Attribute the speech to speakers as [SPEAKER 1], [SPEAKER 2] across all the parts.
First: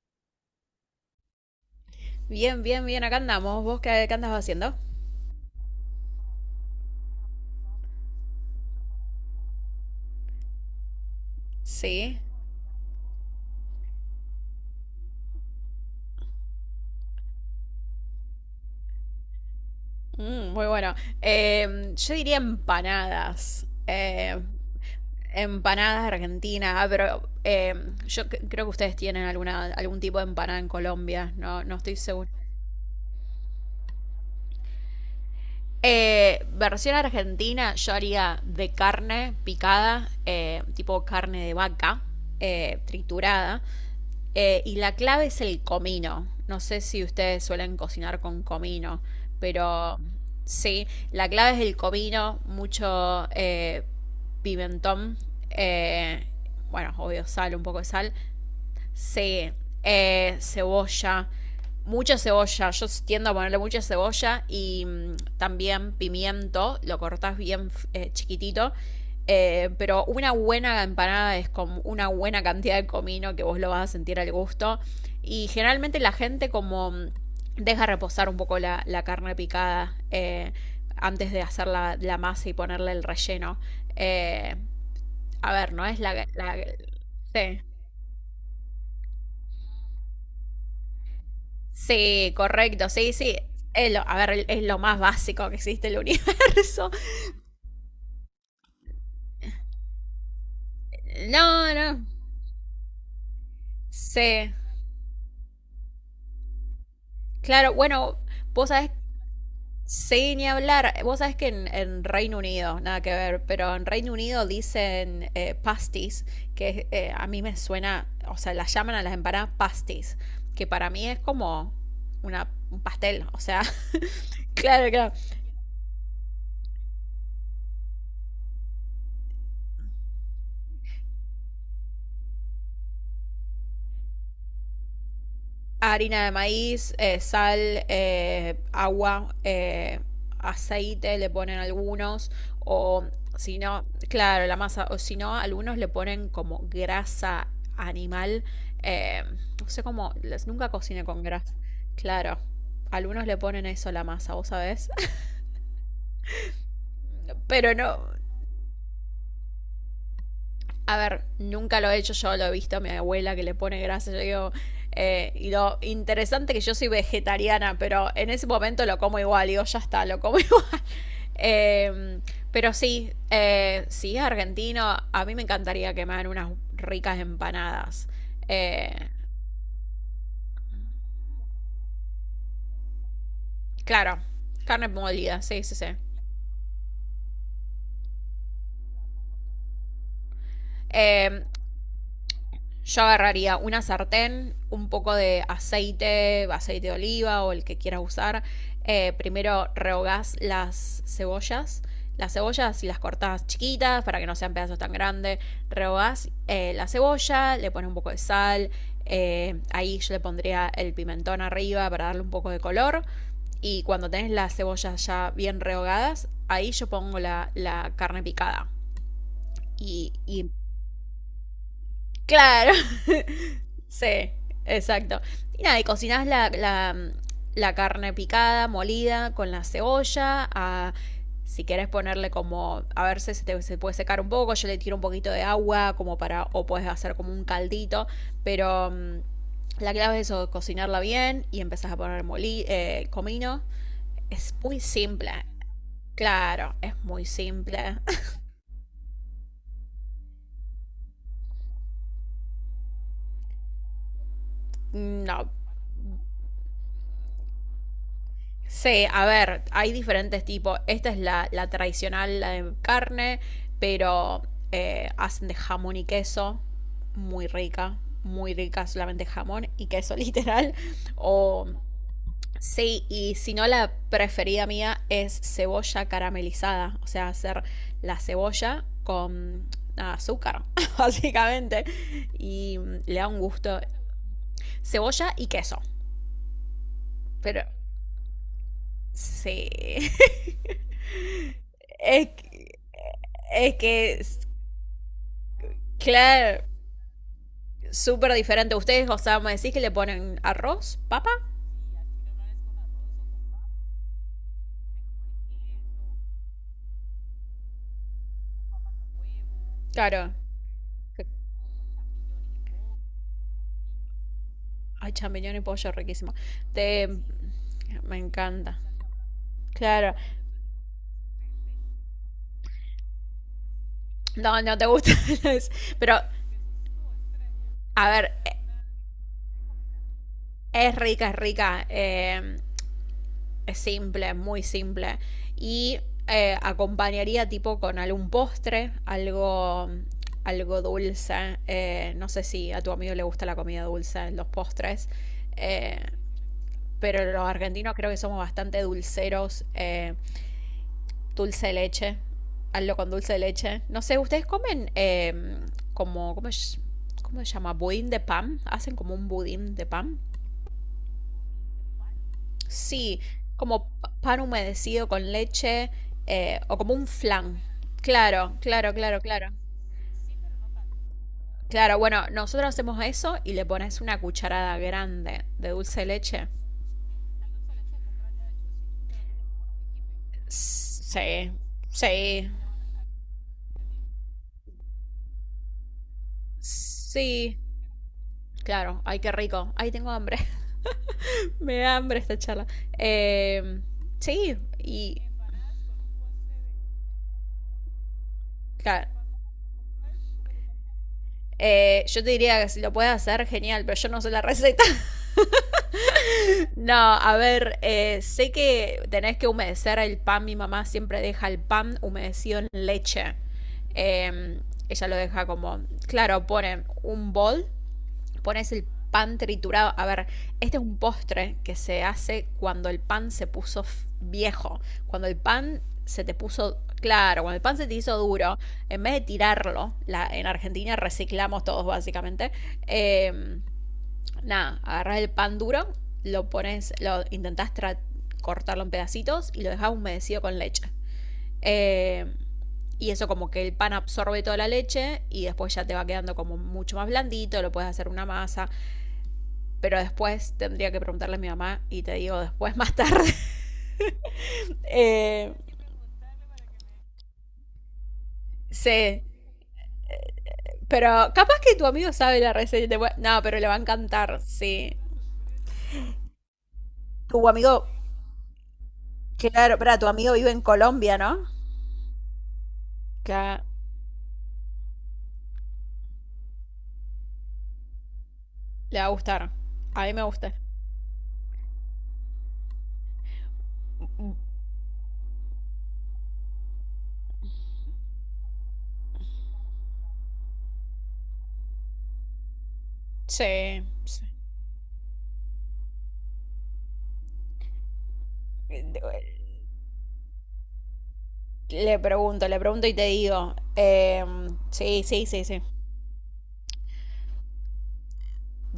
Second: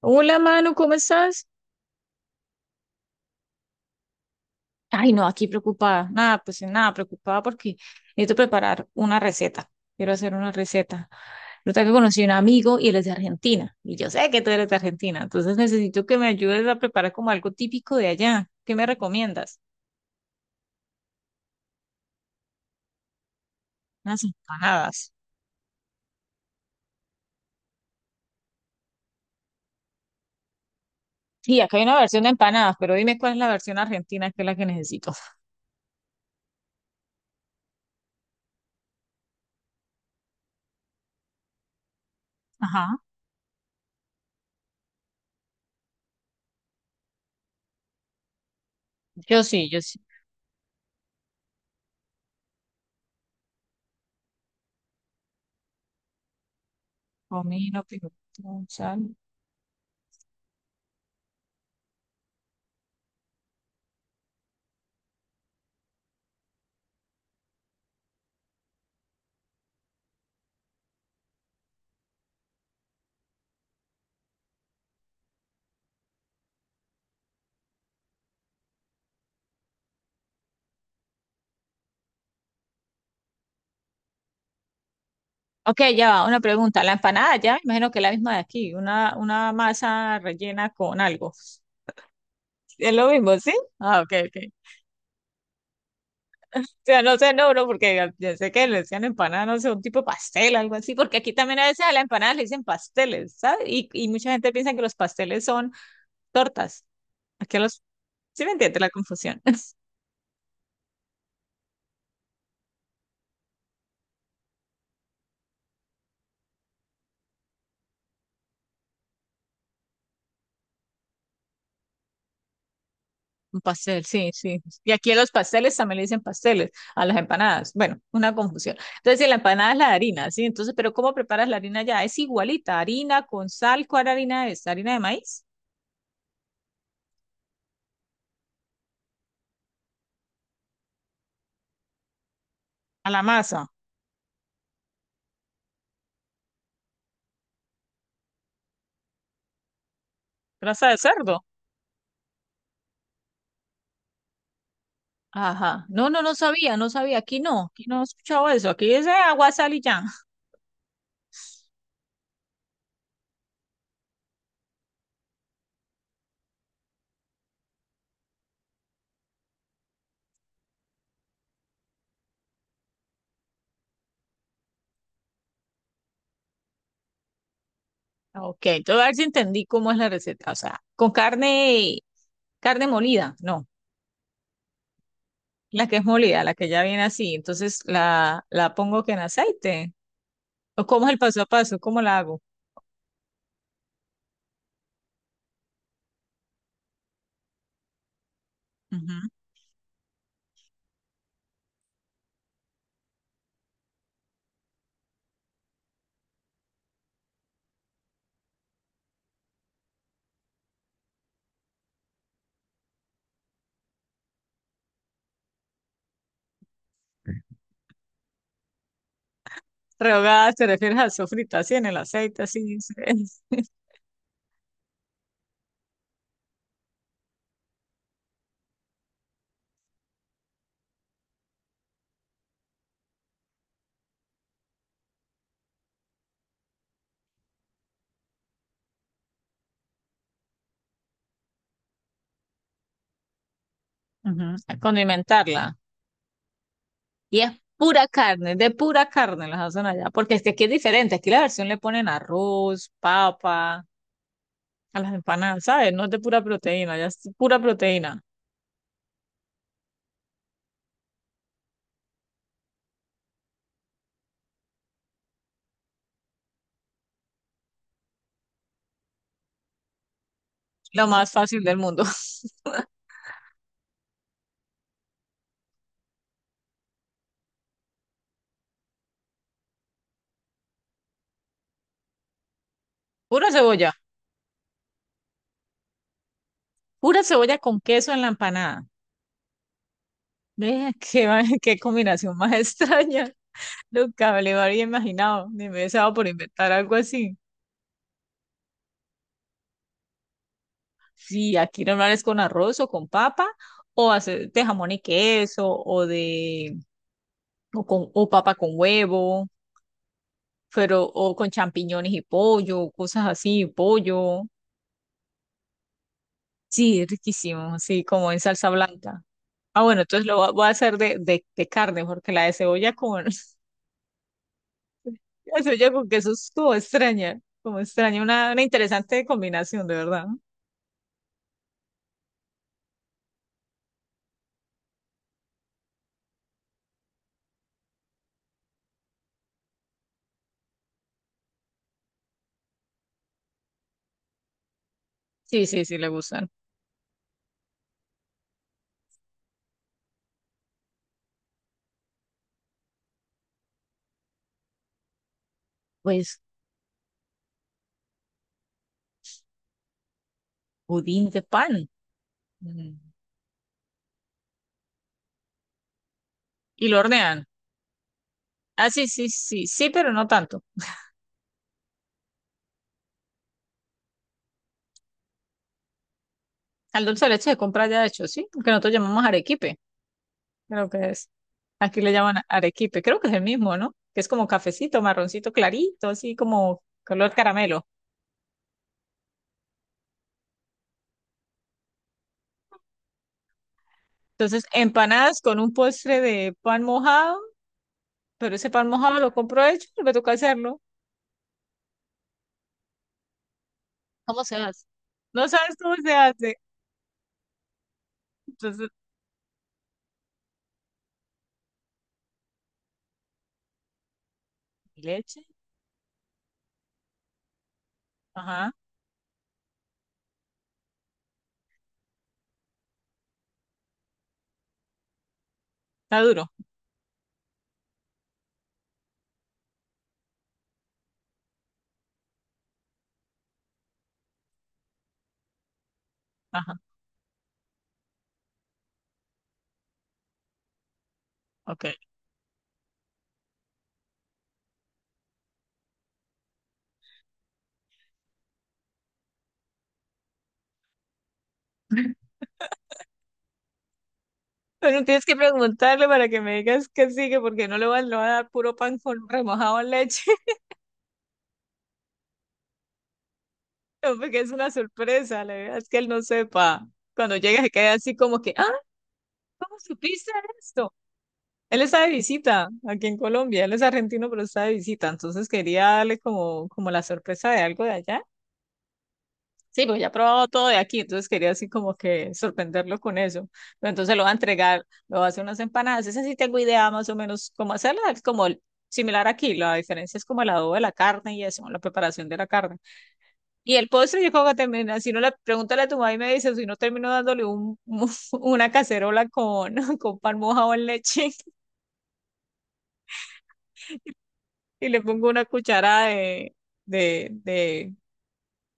[SPEAKER 1] Hola, Manu, ¿cómo estás?
[SPEAKER 2] Bien, bien, bien, acá andamos. ¿Vos qué, andas haciendo?
[SPEAKER 1] Ay, no, aquí preocupada. Nada, pues nada, preocupada porque necesito preparar una receta. Quiero hacer una receta. Resulta que
[SPEAKER 2] Sí.
[SPEAKER 1] conocí a un amigo y él es de Argentina. Y yo sé que tú eres de Argentina. Entonces necesito que me ayudes a preparar como algo típico de allá. ¿Qué me recomiendas?
[SPEAKER 2] Muy bueno. Yo diría empanadas.
[SPEAKER 1] Unas empanadas.
[SPEAKER 2] Empanadas argentinas, pero creo que ustedes tienen alguna, algún tipo de empanada en Colombia,
[SPEAKER 1] Sí,
[SPEAKER 2] no, no
[SPEAKER 1] acá hay
[SPEAKER 2] estoy
[SPEAKER 1] una versión de
[SPEAKER 2] seguro.
[SPEAKER 1] empanadas, pero dime cuál es la versión argentina que es la que necesito.
[SPEAKER 2] Versión argentina, yo haría de carne picada, tipo carne de vaca,
[SPEAKER 1] Ajá.
[SPEAKER 2] triturada. Y la clave es el comino. No sé si ustedes suelen cocinar con comino,
[SPEAKER 1] Yo sí, yo
[SPEAKER 2] pero
[SPEAKER 1] sí.
[SPEAKER 2] sí, la clave es el comino, mucho pimentón, eh, bueno, obvio sal, un poco
[SPEAKER 1] Comino,
[SPEAKER 2] de sal.
[SPEAKER 1] pimentón, sal.
[SPEAKER 2] Sí, cebolla, mucha cebolla. Yo tiendo a ponerle mucha cebolla y también pimiento. Lo cortás bien chiquitito. Pero una buena empanada es con una buena cantidad de comino que vos lo vas a sentir al gusto. Y generalmente la gente como deja reposar un poco la carne picada antes de hacer la masa y ponerle el relleno. Eh, a ver,
[SPEAKER 1] Ok,
[SPEAKER 2] no es
[SPEAKER 1] ya va,
[SPEAKER 2] la...
[SPEAKER 1] una
[SPEAKER 2] la
[SPEAKER 1] pregunta. La empanada ya, me
[SPEAKER 2] sí.
[SPEAKER 1] imagino que es la misma de aquí, una masa rellena con algo.
[SPEAKER 2] Sí, correcto,
[SPEAKER 1] Es lo
[SPEAKER 2] sí, sí.
[SPEAKER 1] mismo, ¿sí?
[SPEAKER 2] Es
[SPEAKER 1] Ah,
[SPEAKER 2] lo,
[SPEAKER 1] ok,
[SPEAKER 2] a
[SPEAKER 1] ok.
[SPEAKER 2] ver, es lo más básico que existe en el
[SPEAKER 1] O
[SPEAKER 2] universo.
[SPEAKER 1] sea, no sé, no, no, porque ya sé que le decían empanada, no sé, un tipo de pastel, algo así, porque aquí también a
[SPEAKER 2] No,
[SPEAKER 1] veces a la
[SPEAKER 2] no.
[SPEAKER 1] empanada le dicen pasteles, ¿sabes? Y mucha gente
[SPEAKER 2] Sí.
[SPEAKER 1] piensa que los pasteles son tortas. Aquí
[SPEAKER 2] Claro,
[SPEAKER 1] los,
[SPEAKER 2] bueno,
[SPEAKER 1] ¿sí me
[SPEAKER 2] vos
[SPEAKER 1] entiende la
[SPEAKER 2] sabés,
[SPEAKER 1] confusión?
[SPEAKER 2] sí, ni hablar. Vos sabés que en Reino Unido, nada que ver, pero en Reino Unido dicen pasties, que a mí me suena, o sea, las llaman a las empanadas pasties, que para mí es como una, un pastel, o
[SPEAKER 1] Un
[SPEAKER 2] sea,
[SPEAKER 1] pastel, sí, sí.
[SPEAKER 2] claro,
[SPEAKER 1] Y aquí
[SPEAKER 2] claro.
[SPEAKER 1] a los pasteles también le dicen pasteles, a las empanadas. Bueno, una confusión. Entonces, si la empanada es la harina, ¿sí? Entonces, pero ¿cómo preparas la harina ya? Es igualita, harina con sal, ¿cuál harina es? ¿Harina de maíz?
[SPEAKER 2] Harina de maíz, sal, agua, aceite, le ponen algunos, o
[SPEAKER 1] A la
[SPEAKER 2] si
[SPEAKER 1] masa,
[SPEAKER 2] no, claro, la masa, o si no, algunos le ponen como grasa animal. eh, no sé cómo, nunca
[SPEAKER 1] grasa de
[SPEAKER 2] cociné con
[SPEAKER 1] cerdo.
[SPEAKER 2] grasa, claro, algunos le ponen eso a la masa, vos sabés.
[SPEAKER 1] Ajá. No, no, no sabía, no sabía.
[SPEAKER 2] Pero
[SPEAKER 1] Aquí
[SPEAKER 2] no,
[SPEAKER 1] no he escuchado eso. Aquí es agua, sal y ya.
[SPEAKER 2] a ver, nunca lo he hecho yo, lo he visto a mi abuela que le pone grasa. Yo digo, y lo interesante que yo soy vegetariana, pero en ese momento lo como igual. Digo, ya está, lo como igual. Eh, pero sí, sí, argentino, a mí me encantaría que me hagan unas ricas empanadas.
[SPEAKER 1] Ah, ok,
[SPEAKER 2] Eh,
[SPEAKER 1] entonces a ver si entendí cómo es la receta. O sea, con carne, carne molida, no.
[SPEAKER 2] claro, carne molida, sí, sí,
[SPEAKER 1] La
[SPEAKER 2] sí.
[SPEAKER 1] que es molida, la que ya viene así. Entonces la pongo que en aceite. ¿O cómo es el
[SPEAKER 2] Eh,
[SPEAKER 1] paso a paso? ¿Cómo la hago?
[SPEAKER 2] yo agarraría una sartén, un poco de aceite, aceite de oliva o el que quieras usar.
[SPEAKER 1] Ujú.
[SPEAKER 2] Primero rehogás las cebollas. Las cebollas y las cortás chiquitas para que no sean pedazos tan grandes. Rehogás la cebolla, le pones un poco de sal. Ahí yo le pondría el pimentón arriba para darle un poco de color. Y cuando tenés las cebollas ya bien rehogadas, ahí yo pongo la carne picada. Y
[SPEAKER 1] Rehogada, te refieres a sofrita, así en el aceite,
[SPEAKER 2] claro.
[SPEAKER 1] así. Sí.
[SPEAKER 2] Sí, exacto. Y nada, y cocinás la carne picada, molida, con la cebolla. Si querés ponerle como, a ver si se, se puede secar un poco, yo le tiro un poquito de agua como para, o puedes hacer como un caldito, pero la clave es eso, cocinarla bien y empezás a poner comino. Es
[SPEAKER 1] Ujú, a
[SPEAKER 2] muy simple,
[SPEAKER 1] condimentarla.
[SPEAKER 2] claro, es muy
[SPEAKER 1] Y es
[SPEAKER 2] simple.
[SPEAKER 1] pura carne, de pura carne las hacen allá. Porque es que aquí es diferente. Aquí la versión le ponen arroz, papa, a las
[SPEAKER 2] No,
[SPEAKER 1] empanadas, ¿sabes? No es de pura proteína, ya es pura proteína.
[SPEAKER 2] sí, a ver, hay diferentes tipos. Esta es la tradicional, la de carne, pero hacen de jamón y queso, muy rica, muy rica, solamente jamón y queso literal.
[SPEAKER 1] Lo más fácil
[SPEAKER 2] O
[SPEAKER 1] del mundo.
[SPEAKER 2] sí, y si no, la preferida mía es cebolla caramelizada, o sea, hacer la cebolla con nada, azúcar, básicamente, y le da un
[SPEAKER 1] Pura
[SPEAKER 2] gusto.
[SPEAKER 1] cebolla.
[SPEAKER 2] Cebolla y queso,
[SPEAKER 1] Pura cebolla
[SPEAKER 2] pero
[SPEAKER 1] con queso en la empanada.
[SPEAKER 2] sí.
[SPEAKER 1] Vea qué, qué
[SPEAKER 2] Es,
[SPEAKER 1] combinación más
[SPEAKER 2] que-
[SPEAKER 1] extraña.
[SPEAKER 2] es que,
[SPEAKER 1] Nunca
[SPEAKER 2] es-
[SPEAKER 1] me lo habría imaginado, ni me he deseado por
[SPEAKER 2] claro,
[SPEAKER 1] inventar algo así.
[SPEAKER 2] súper diferente. Ustedes, o sea, me decís que le ponen arroz, papa.
[SPEAKER 1] Sí, aquí normal es con arroz o con papa, o hacer de jamón y queso, o con, o papa con huevo,
[SPEAKER 2] Claro.
[SPEAKER 1] pero, o con champiñones y pollo, cosas así, pollo.
[SPEAKER 2] Ay, champiñón y pollo, riquísimo.
[SPEAKER 1] Sí, es
[SPEAKER 2] Te...
[SPEAKER 1] riquísimo, sí,
[SPEAKER 2] Me
[SPEAKER 1] como en salsa
[SPEAKER 2] encanta.
[SPEAKER 1] blanca. Ah, bueno,
[SPEAKER 2] Claro.
[SPEAKER 1] entonces voy a hacer de, de carne, porque la de cebolla con,
[SPEAKER 2] No, no te gusta.
[SPEAKER 1] la cebolla con
[SPEAKER 2] Pero,
[SPEAKER 1] queso es como
[SPEAKER 2] a
[SPEAKER 1] extraña,
[SPEAKER 2] ver,
[SPEAKER 1] una interesante combinación, de verdad.
[SPEAKER 2] es rica, es rica. Es simple, muy simple. Y acompañaría tipo con algún postre, algo, algo dulce. No sé si a tu amigo le gusta la comida dulce, los postres.
[SPEAKER 1] Sí, sí, sí,
[SPEAKER 2] eh,
[SPEAKER 1] le gustan.
[SPEAKER 2] pero los argentinos creo que somos bastante dulceros. Dulce de leche. Hazlo con dulce de leche. No sé, ¿ustedes comen como,
[SPEAKER 1] Pues,
[SPEAKER 2] ¿cómo, cómo se llama? Budín de pan. ¿Hacen como un budín de pan?
[SPEAKER 1] pudín de pan. Mm.
[SPEAKER 2] Sí, como pan humedecido con leche o
[SPEAKER 1] Y
[SPEAKER 2] como
[SPEAKER 1] lo
[SPEAKER 2] un
[SPEAKER 1] hornean.
[SPEAKER 2] flan. Claro,
[SPEAKER 1] Ah,
[SPEAKER 2] claro,
[SPEAKER 1] sí,
[SPEAKER 2] claro,
[SPEAKER 1] sí,
[SPEAKER 2] claro.
[SPEAKER 1] sí, sí, pero no tanto.
[SPEAKER 2] Claro, bueno, nosotros hacemos eso y le pones una cucharada grande de dulce de leche.
[SPEAKER 1] Al dulce de leche se compra ya de hecho, sí, porque nosotros llamamos arequipe, creo que es.
[SPEAKER 2] Sí,
[SPEAKER 1] Aquí le llaman
[SPEAKER 2] sí,
[SPEAKER 1] arequipe, creo que es el mismo, ¿no? Que es como cafecito, marroncito clarito, así como color
[SPEAKER 2] sí.
[SPEAKER 1] caramelo.
[SPEAKER 2] Claro, ay, qué rico. Ay, tengo hambre. Me da hambre esta charla. Eh, sí,
[SPEAKER 1] Entonces,
[SPEAKER 2] y
[SPEAKER 1] empanadas con un postre de pan mojado, pero ese pan
[SPEAKER 2] claro.
[SPEAKER 1] mojado lo compro hecho, me toca hacerlo.
[SPEAKER 2] Yo te diría que si lo puedes hacer, genial, pero yo no sé la
[SPEAKER 1] ¿Cómo se hace?
[SPEAKER 2] receta.
[SPEAKER 1] No sabes cómo se hace.
[SPEAKER 2] No, a ver, sé
[SPEAKER 1] Entonces,
[SPEAKER 2] que tenés que humedecer el pan. Mi mamá siempre deja el pan humedecido en leche. Eh, ella lo
[SPEAKER 1] leche,
[SPEAKER 2] deja como, claro, ponen un bol, pones
[SPEAKER 1] ajá,
[SPEAKER 2] el pan triturado. A ver, este es un postre que se hace cuando el pan se puso viejo, cuando el pan
[SPEAKER 1] está
[SPEAKER 2] se te
[SPEAKER 1] duro,
[SPEAKER 2] puso, claro, cuando el pan se te hizo duro, en vez de tirarlo, la, en Argentina reciclamos todos básicamente. eh, nada, agarras el pan duro, lo
[SPEAKER 1] ajá,
[SPEAKER 2] pones, lo intentás cortarlo en pedacitos y lo dejas humedecido con leche.
[SPEAKER 1] ok.
[SPEAKER 2] Eh, y eso como que el pan absorbe toda la leche y después ya te va quedando como mucho más blandito, lo puedes hacer una masa, pero después tendría que preguntarle a mi mamá y te digo después más tarde.
[SPEAKER 1] Bueno, tienes que
[SPEAKER 2] Eh,
[SPEAKER 1] preguntarle para que me digas qué sigue, porque no le va, le va a dar puro pan
[SPEAKER 2] sí,
[SPEAKER 1] con remojado en leche,
[SPEAKER 2] pero capaz que tu amigo sabe la receta. Y no, pero le va a
[SPEAKER 1] no, porque
[SPEAKER 2] encantar,
[SPEAKER 1] es una
[SPEAKER 2] sí.
[SPEAKER 1] sorpresa, la verdad es que él no sepa. Cuando
[SPEAKER 2] Tu
[SPEAKER 1] llega se
[SPEAKER 2] amigo,
[SPEAKER 1] queda así como que, ah, ¿cómo
[SPEAKER 2] claro, para tu
[SPEAKER 1] supiste
[SPEAKER 2] amigo vive en
[SPEAKER 1] esto?
[SPEAKER 2] Colombia, ¿no?
[SPEAKER 1] Él está de visita aquí en
[SPEAKER 2] Ca-
[SPEAKER 1] Colombia, él es argentino, pero está de visita, entonces quería darle como, como la sorpresa de algo de allá.
[SPEAKER 2] Le va a gustar.
[SPEAKER 1] Sí, porque
[SPEAKER 2] A
[SPEAKER 1] ya ha
[SPEAKER 2] mí me
[SPEAKER 1] probado
[SPEAKER 2] gusta.
[SPEAKER 1] todo de aquí, entonces quería así como que sorprenderlo con eso. Pero entonces lo va a entregar, lo va a hacer unas empanadas. Esa sí tengo idea más o menos cómo hacerla, similar aquí. La diferencia es como el adobo de la carne y eso, la preparación de la carne. Y
[SPEAKER 2] Sí.
[SPEAKER 1] el postre,
[SPEAKER 2] Sí.
[SPEAKER 1] yo creo que termina, si no le pregúntale a tu mamá y me dice, si no termino dándole un, una cacerola con, con pan mojado en leche
[SPEAKER 2] Le pregunto y te digo.
[SPEAKER 1] y le
[SPEAKER 2] Sí, sí,
[SPEAKER 1] pongo una
[SPEAKER 2] sí, sí.
[SPEAKER 1] cucharada de, de, de,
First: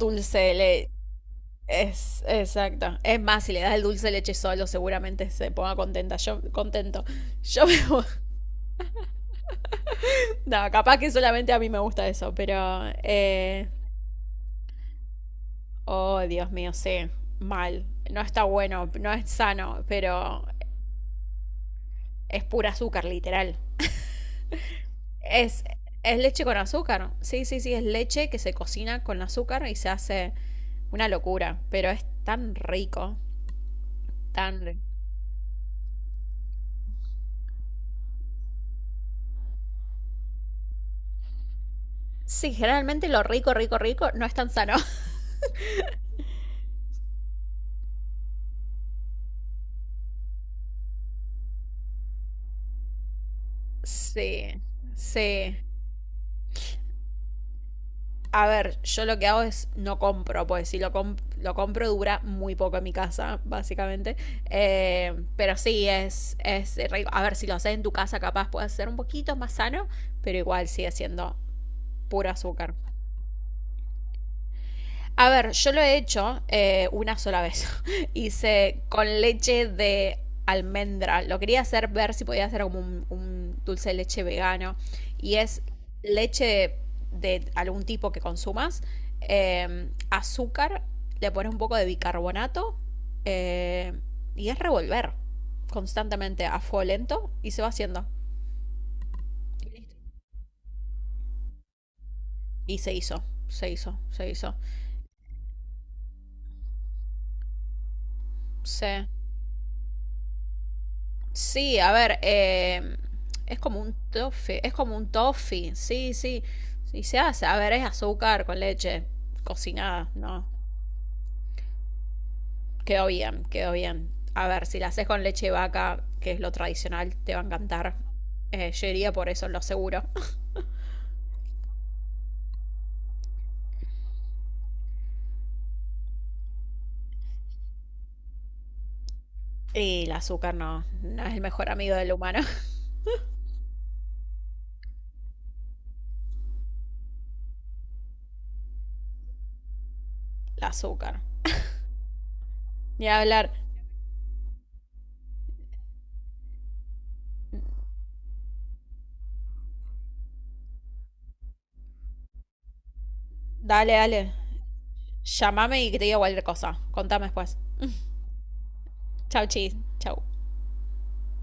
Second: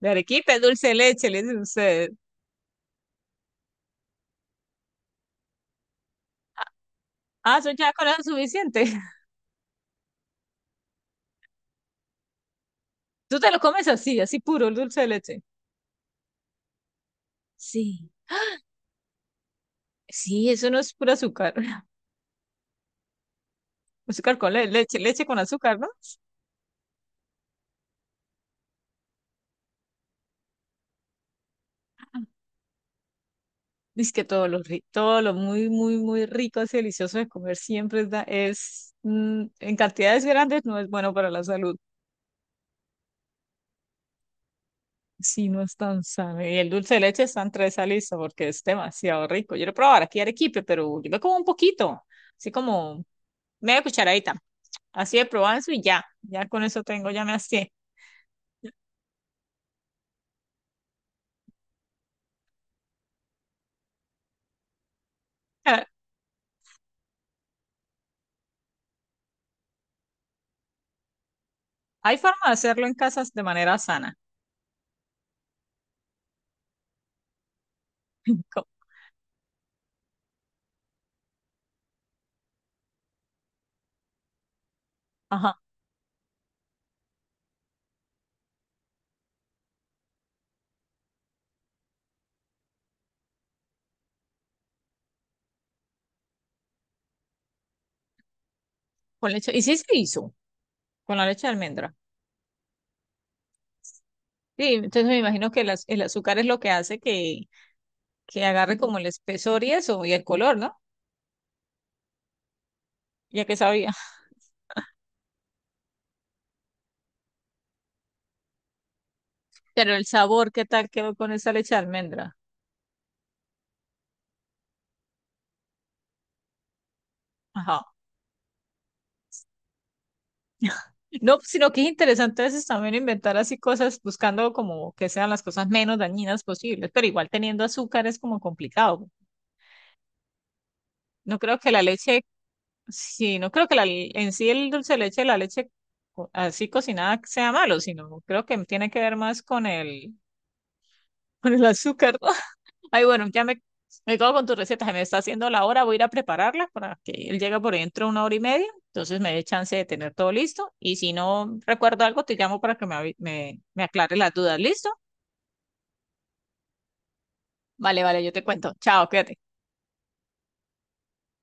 [SPEAKER 1] de arequipe,
[SPEAKER 2] le...
[SPEAKER 1] dulce de leche, le dicen ustedes.
[SPEAKER 2] Es exacto. Es más, si le das el dulce de leche solo, seguramente se ponga contenta. Yo contento.
[SPEAKER 1] Ah,
[SPEAKER 2] Yo
[SPEAKER 1] eso
[SPEAKER 2] me
[SPEAKER 1] ya
[SPEAKER 2] voy.
[SPEAKER 1] con eso es suficiente.
[SPEAKER 2] No, capaz que solamente a mí me gusta eso, pero
[SPEAKER 1] Tú te lo
[SPEAKER 2] eh,
[SPEAKER 1] comes así, así puro, el dulce de leche.
[SPEAKER 2] oh, Dios mío, sí, mal.
[SPEAKER 1] Sí.
[SPEAKER 2] No está bueno, no es sano, pero
[SPEAKER 1] Sí, eso no es puro azúcar.
[SPEAKER 2] es pura azúcar, literal.
[SPEAKER 1] Azúcar con leche, leche con
[SPEAKER 2] Es,
[SPEAKER 1] azúcar, ¿no?
[SPEAKER 2] es leche con azúcar. Sí, sí, sí, es leche que se cocina con azúcar y se hace una locura, pero es tan rico,
[SPEAKER 1] Dice que todo lo,
[SPEAKER 2] tan rico.
[SPEAKER 1] todo lo muy, muy, muy rico, así delicioso de comer siempre es, es, en cantidades grandes no es bueno para la salud.
[SPEAKER 2] Sí, generalmente lo rico, rico, rico no es tan sano.
[SPEAKER 1] Sí, no es tan sano. Y el dulce de leche está entre esa lista porque es demasiado rico. Yo lo probaba aquí en Arequipe, pero yo me como un poquito, así como media cucharadita,
[SPEAKER 2] Sí,
[SPEAKER 1] así de
[SPEAKER 2] sí.
[SPEAKER 1] probanzo y ya, ya con eso tengo, ya me hastié.
[SPEAKER 2] A ver, yo lo que hago es no compro, pues si lo, lo compro dura muy poco en mi casa, básicamente. Pero sí, es rico. A ver, si lo haces en tu casa, capaz puede ser un poquito más sano, pero igual sigue siendo
[SPEAKER 1] Hay
[SPEAKER 2] puro
[SPEAKER 1] forma de
[SPEAKER 2] azúcar.
[SPEAKER 1] hacerlo en casas de manera sana.
[SPEAKER 2] A ver, yo lo he hecho una sola vez.
[SPEAKER 1] Co-
[SPEAKER 2] Hice con leche de almendra. Lo quería hacer ver si podía hacer como un dulce de leche vegano. Y
[SPEAKER 1] ajá,
[SPEAKER 2] es leche de algún tipo que consumas, azúcar, le pones un poco de bicarbonato eh, y es revolver constantemente a fuego lento y se va haciendo.
[SPEAKER 1] con leche. Y sí se hizo, con la leche de almendra.
[SPEAKER 2] Y se hizo, se hizo, se hizo.
[SPEAKER 1] Sí, entonces me imagino que el azúcar es lo que hace que agarre como
[SPEAKER 2] Sí.
[SPEAKER 1] el espesor y eso, y el color, ¿no?
[SPEAKER 2] Sí, a ver,
[SPEAKER 1] Ya que
[SPEAKER 2] es como
[SPEAKER 1] sabía.
[SPEAKER 2] un toffee, es como un toffee, sí, sí, sí se hace, a ver, es azúcar con leche
[SPEAKER 1] Pero el
[SPEAKER 2] cocinada, ¿no?
[SPEAKER 1] sabor, ¿qué tal quedó con esa leche de almendra?
[SPEAKER 2] Quedó bien, quedó bien. A ver, si la haces con leche de vaca, que es lo tradicional, te va a
[SPEAKER 1] Ajá.
[SPEAKER 2] encantar. Yo iría por eso, lo seguro.
[SPEAKER 1] No, pues, sino que es interesante a veces también inventar así cosas buscando como que sean las cosas menos dañinas posibles, pero igual teniendo azúcar es como complicado.
[SPEAKER 2] Y el azúcar no, no es
[SPEAKER 1] No
[SPEAKER 2] el
[SPEAKER 1] creo
[SPEAKER 2] mejor
[SPEAKER 1] que la
[SPEAKER 2] amigo del
[SPEAKER 1] leche
[SPEAKER 2] humano.
[SPEAKER 1] sí, no creo que la, en sí el dulce de leche, así cocinada sea malo, sino creo que tiene que ver más con el,
[SPEAKER 2] El azúcar.
[SPEAKER 1] con el azúcar, ¿no? Ay,
[SPEAKER 2] Ni
[SPEAKER 1] bueno, ya
[SPEAKER 2] hablar.
[SPEAKER 1] me quedo con tu receta, se me está haciendo la hora, voy a ir a prepararla para que él llegue por dentro de una hora y media, entonces me dé chance de tener todo listo y si no recuerdo algo, te llamo para que me, me, me
[SPEAKER 2] Dale,
[SPEAKER 1] aclare las
[SPEAKER 2] dale.
[SPEAKER 1] dudas, ¿listo?
[SPEAKER 2] Llámame y que te diga cualquier cosa. Contame después.
[SPEAKER 1] Vale, vale, yo te cuento. Chao, cuídate.
[SPEAKER 2] Chau, chis. Chau.